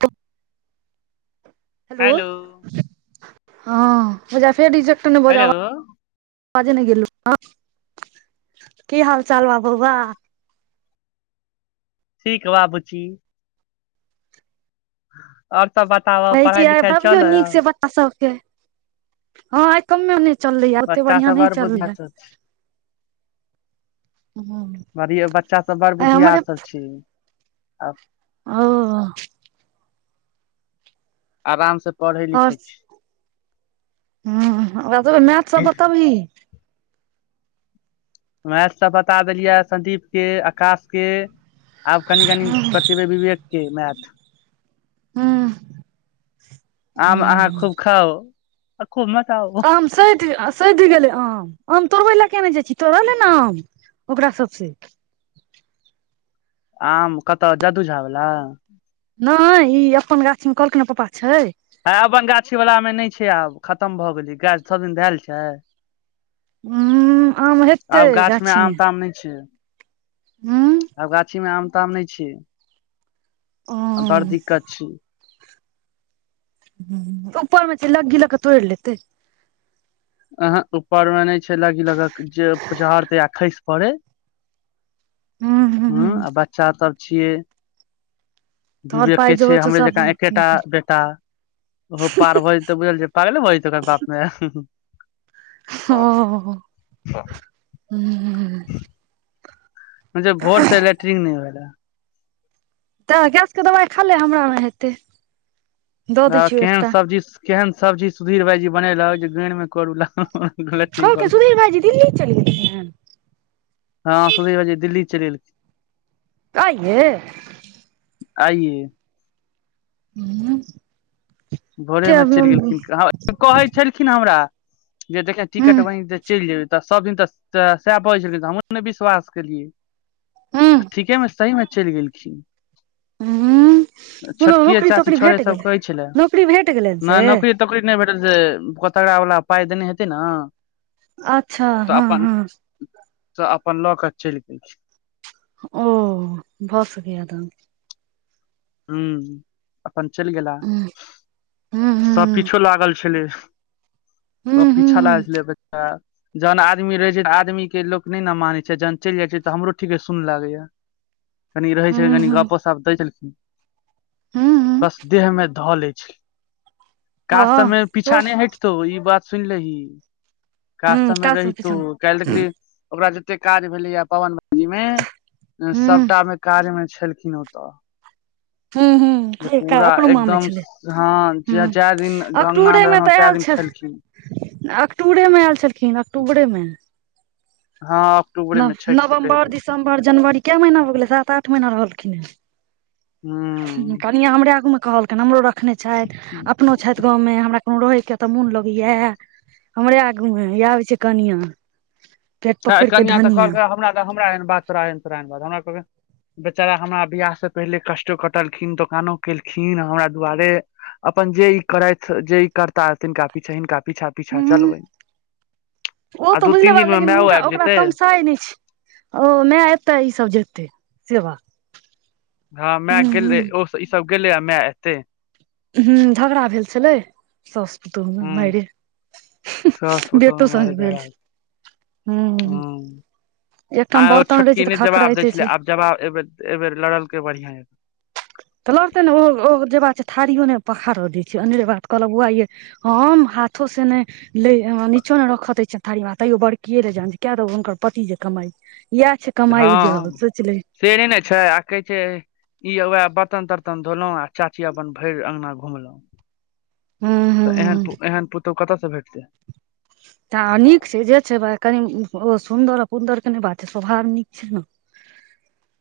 तऽ हेलो ह पूजा फेर रिजल्ट हेलो अबाजे नहि गेलु की हाल चाल बा बौआ ठीक बा बुची आओर भौजी यै दबियौ नीक से बच्चा सबके हँ आ कमे नहि चललै आ ओते बच्चा बढ़ियां सब न चललै बढ़ियौ बच्चा सब बड़ आइ हमरे बुध्दियार सब छै आ ओ आरामसँ पढ़ै आओर लिखै छी ह ओकरा सभ मैथ सभ बतबही मैथसभ बता देलियै संदीपके आकाशके आब कनि कनि बतेबै विवेक के मैथ हूँ आम अहाँ हूँ खूब खाउ आ खूब मचाउ आम सथि सढि गेलै आ आम तोड़बै लए केने जाइ छी तोड़ले ने आम ओकरा सबसे आम कतऽ जादू झा बला नहि ई अपन गाछ में कहलखिन ने पापा छै हँ अपन गाछीवलामे नहि छै आब खतम भऽ गेलै गाछ सभ दिन धएल छै ह आम हेतै आब गाछ मे आम गाछीमे ताम नहि छै हू आब गाछीमे आम ताम नहि छै उ बड़ दिक्त छै ह उपरमे लगी लऽ के तोड़ि लेतै अह ऊपरमे नहि छै लगी लगक जे चहड़तै आ खसि पड़े हूं ह्म हूं आ बच्चासश सभ छियै तोहर पाइ विवेकके जोर छै छौ हमरे सब जेकाँ एकेटा नीक बेटा ओहो पार भै जेतै तऽ बुझल छौ पागले भऽ जेतै बाप माय ओ हो ह भोर से लेक्ट्रींग नहि भेलै हन तऽ गैसके दबाई खा ले हमरा मे हेतै दऽ आ दै छियौ केहन एकटा सब्जी केहन सब्जी सुधीर भायजी बनेलक जे गांरि मे करू लागल कहलकै ठीकल सुधीर भाईजी दिल्ली चलि गेलखिन हन हँ सुधी बाजी दिल्ली चलि गेलथिन आइये आइए हू भोरेमे चलि गेलखिन हँ कहै छलखिन हमरा जे देखियै हूं टिकट बनि जेतै चलि जेबै तऽ सब दिन तऽ तोरा सएह बाजय छलखिन तऽ हमर ने विश्वास केलियै हूं आ ठीकेमे सहीमे चलि गेलखिन कोनो छोटकिए नौकरी तोकरी चाची भेट छोड़ै गेलै सब कहय छलै नौकरी भेट गेलैन नहि से नौकरी तोकरी नहि भेटत जे कोतड़वावला पाइ देने हेतै ने अच्छा हँ हँ से अपन लऽ कऽ चलि गेल छै ओ भऽ सकय यै तखन ह अपन चलि गेला हूं हूं सबकिछो लागल छलै हूं सब हूं पीछा हूं लागै छलै बच्चा जहन आदमी रहैत छै तऽ आदमीके लोक नहि ने मानै छै जहन चलि जाइत छै तऽ हमरो ठीके सुन लागैए कनी रहै छै हूं कनि हूं गपसप दै छलखिन हूं बस देहमें धो ले काज तऽमे हँ पीछा नहि हटतौ ई बात सुनि लही काज हूँ सभमे कासल रहितौ पिछन काल् देखली ओकरा जतेक काज भेलैएा पवन भजीमे हूँ सभटामे कार्यमे छलखिन ओतय हूँ पूरा अपनो मामे एकदम छलै हँ ज हूँ दिन गङगना मे रहलहु तै दिन खेल देख अक्टूबरेमे आयल छलखिन अक्टूबरेमे हँ अक्टूबरे मे नव छठि से पहिले नवम्बर दिसम्बर जनवरी कए महीना भऽ गेलै सात आठ महीना रहलखिन हेँ कनि हमरे आगूमे कहलखनि हमरो रखने छथि अपनो छथि गाँवमे हमरा कोनो रहैके तऽ मोन लगै इह हमरे आगू मे आबै छै कनिआ हँ कनिआँ तऽ कहलक हमरा तऽ हमरा एहन बात तोरा एहन तोरा एहन ब हमरा कहके बेचारा हमरा बियाहसँ पहिले कष्टो कटलखिन दोकानो केलखिन हमरा दुआरे अपन अपन जे ई करथि जे ई करता रहथिन कपी छन कापी पीछा पीछा हूँ चलबै ओ आ तऽ दू बुझले तीन बात दिन मे लेकिन मायो हुनका आबि ओकरा जेतै तमसाइ नहि छै ओ माय एतै ई सब जेतै सेवा हँ मैं गेलै ओ ईसभ गेलैए मैं एते ह झगड़ा भेल छलै सस्त हूँ मैर हुँ सास जे पुतोह मे एत्तो सँ माय रऽ गेल झगड़ा हू हूँ आ ओ छोटकी नहि जवाब दै छै छलै आब जवाब ए बेेर लड़लक बढ़िआं तऽ लड़ते ने ओ जे बात छै थारियो ने पखाड़ऽ दै छै अन्रे बात कहलक बौआ ये हम हाथो से ने ल नचो ने रखत हे थारीमे तैयो बड़कीए ले जान किया त हुनकर पति जे कमाइ इएह छै कमाइ उजर हँ सोचि ले से नहि ने छै आ कहै छै ईएह बर्तन तर्तन धोलहुं आ चाची अपन भरि अङंगगना घुमलहुं हुं तऽ एहन हुं एहन पुतहु कतयसँ भेटतै हुँ तऽ नीक छै जे छै कनी ओ सुन्दर आ पन्दर के नहि बात छै स्वभाव नीक छै ने ह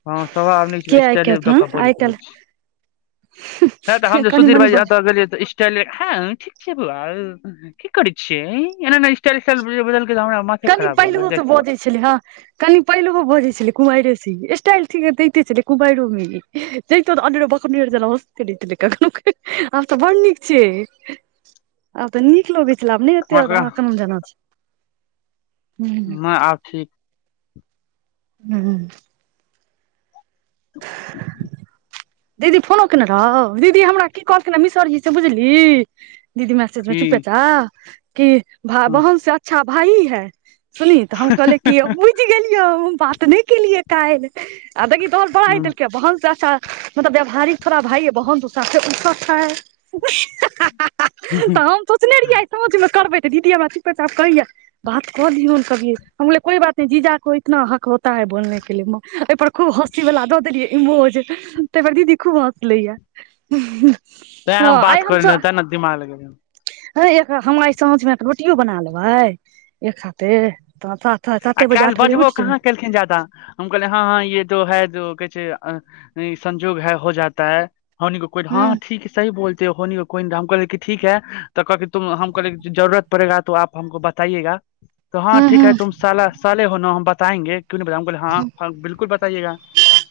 हँ स आ न छै स्टाइले द आइ बजैत रहै काल्हि छै ह तऽ हम जे कनि सुधीर मनि भाइ बज एतऽ गेलियै तऽ स्टाल ह ठीक छै बौआ यौ की करै छियै एना नै स्टाइल उस्टाइल बदल [unintelligible] कनि पहिलहो से बजै छलै हँ कनि पहिलहो बजै छलै कुमारी सँ टाइलथ कुमाइ रूमी तऽ अरो बक जना हींह आब तऽ बड़ नीक छिय आब तऽ नीक लगै छै सब हमरा नीक कलहूँ मे आब ठीक ह ह दीदी फोनो केयने रहौ दीदी हमरा की कहलखना मिसरजी से बुझली दीदी मैसेज मे की चुपैचा कि भ ह बहन से अच्छा भाई है सुनी तऽ हम कहलिय कि बुझि गेलिय हम बात नहि केलियै काल्हि आ देखिंही तोर बड़ाइ ह कएलकै त हम चाचा मतलब व्यावहारिक थोड़ा भाइ बहुत दसे उा है तऽ हम सोचने रहियै आइ साँझ मे करबै फोन दीदी हमरा चुपेचाप कहेया बात कऽ लियौन हम कहलिए कोई बात नहि जीजा को इतना हक होता है बोलने के ल एहिप पर खूब हँसी बालला दऽ देलहियै ई मोज तै पर दीदी खूब हँसलै ये तै हम बात कर ने तै ने दिमाग लगे है एकरा हमराइ साँझमे रोटियो बना लेबै एक हाथे तऽ सात आ साते बजे काइल आठ बजे बजबो उठि जेबै कहाँ केलखिन जादा हम कहलै हँ हँ ये जो है जो कह संजोग है हो जाता है होनी को कोइ हँ हूँ ठीक सी सही बोल तेँ हो कोइ हम कहलियै की ठीक ह तऽ कहके तुम हम कहलियै जरूरत पड़ेगा तो आप हमको बताइएगा त हँ हूँ ठीक हूँ है तुम साला साले हो न हम बताएंगे नहि बता हँ बिलकुल बताइएगा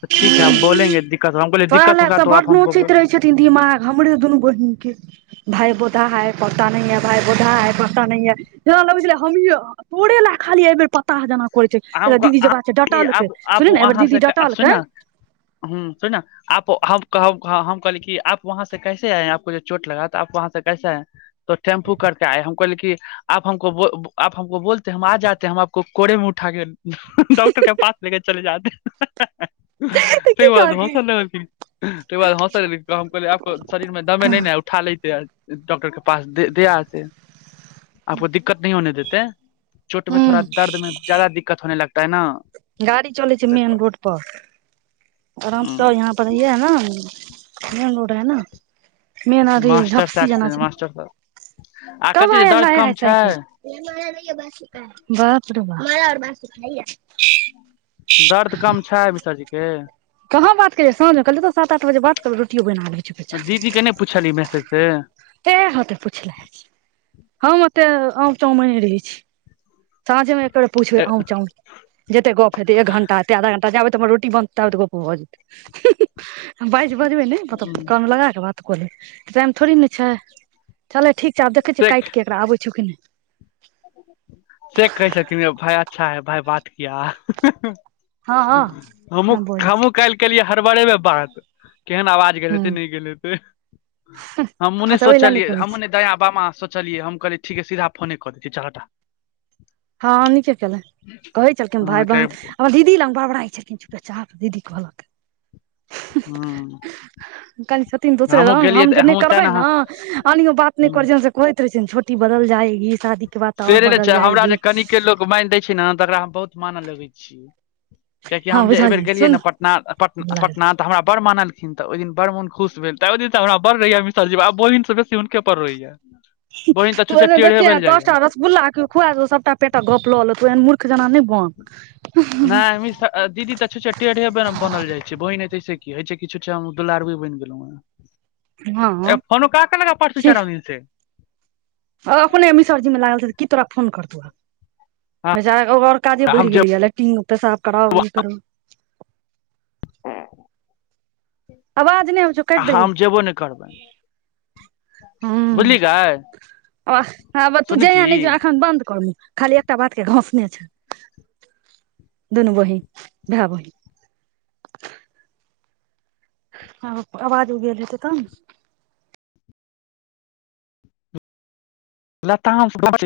तऽ ठीक है हम बोलेंगे दिक्कत होगा हम कहलियै दिक्कत होगा तो आप हम सोचैत रहे छथिन दिमाग हमरे दुनू बहिन के भाय बोतहा है पता नहीं मेरा भाय बोतहा है सोंचता नहि है जेना लगैत छेलै हमहींये तोरे ले खाली एहि बेर पताह जेना क कर छै दीदी जेबाक आब आप अहाँ से सुन न हूँ सुन न आप हम कह हम कहली कि आप वहाँ से कैेसे आए हैं आप को जो चोट लगा तो आप वहाँ से कैसे आए हैं त टेम्पू करके आए हम कहलियै कि आप हमको बोलते हम आ जाते हम आपको कोड़े में उठा ठा के डॉक्टर के पास लेके चले जाते तऽ ताहिके की बाद कहलखिन हँसल लगलखिन तकर बाद हँसल कहल आपको शरीर में दमे नहि न है उठा लैते डाक्टर के पास देे आछे आपको दिक्कत नहि होने देते चोट मे हूँ थोड़ा दर्दमे दिक्कत होने लागता है न गाड़ी चलै छै मेन रोड पर आराम सँ यहाँ पर इ है न मेन रोड हैै न मेन अथी मास्टर झपसी साहब जेना छथिन छै न मास्टर साहब आ कब कथी आया दर्द लाया है कम साइकिल छै धत्त [unintelligible] मा आओर मस खइया [unintelligible] दर्द कम छै मिश्ररजीे केँ कहाँ बात केलियै साँझ मे कहलिय त सात आठ बजे बात करबै रोटियो बैन गेलै चुपेचाप दीदी के नहि पूछली मैसेज से फेर होतै पुछलहिन हम तै आम चाओं मारि रहै छै साँझेमे तै पूछबै आँव चांउ जते गप हेते एक घंटा हेतै आधा घंटा जाबे तख हमर रोटी बनतै ताबे तक मे गप भऽ जेतै बाज बजबै ने कान मे लगा के बात तऽ कहलहु टाइम थोड़े ने छै चलै ठीक छै आब देखै छियै काटि कऽ एकरा आबै छौ कि नहि से कहै छथिन भाय अच्छा है भाय बात किया हँ हँ हमूँ नहि बजै छै हमहुँ काल्हि केलियै हरबरेमे बात केहन आवाज गेल हेतै हूँ नहि गेल हेतै हमहुँ नहि अच्छा ओहि लए सोचलियै हमहुँ नहि दायाँ बामाँ सोंचलियै हम कहलियै ठीके सीधा फोने कऽ दै छी चल हटा हँ निके केेल कहै छलखिन हँ भाय कै बहन हमर दीदी लग बड़बड़ाइ छलखिन चुपेचाप दीदी कहलक हूँ कनि छथिन दोसरे हमहुँ रंग गेलियै हम जे तऽ नहि हमहुँ तें करबे ने नै अनहियो बात नहि करै छियनि कहै दिन छोटी बदल जाएगी शादी के बाद तो और बदल जाएगी केत्ते लोक मानि दै छै ने तकरा हम बहुत मानऽ लगै छियै कियाकि हँ हम जे एहि बेेर बुझलियै गेलियै सुन ने पटना पटना तऽ हमरा बड़ मानल तऽ ओहि दिन बड़ मन खुश भेल तै ओहि दिन सँ हमरा बड़ रहैया मिश्र जी सँ आ बहिन सँ बेसी हुनके पर रहैया बहिन तऽ छुच्छे टेंढ़े भेल जाइया बुला के खुआ सभटा पेटक गप लऽ लेतौ तू एहन मूर्ख जेना नहि बन नहि मिश्र दीदी तऽ छुछे टेढ़े बनल जाइ छै बहिन है तैसे की होइ छै कि छु दुलारूये बनि गेलौं हँ ए फोनो कहां केलक ये परसू छी चारम दिन सँ अपने मिसरजी मे लागल छै की तोरा फोन करतौ आब मे जार आओर काजे हम बढ़ि गेले ये लैट्रिंग पेसाफ कराउ ई करू ह आवाज नहि आब छौ कटि दैौ जेबो नहि करबै बुझली गै हँ आब तू सुनै जाइय छी नहि ज एखन बन्द करल खाली एकटा बात के घसने छ दुनू बहिन भाय बहिन आब आवाज उगेल हेतै तब ने लताम खोजे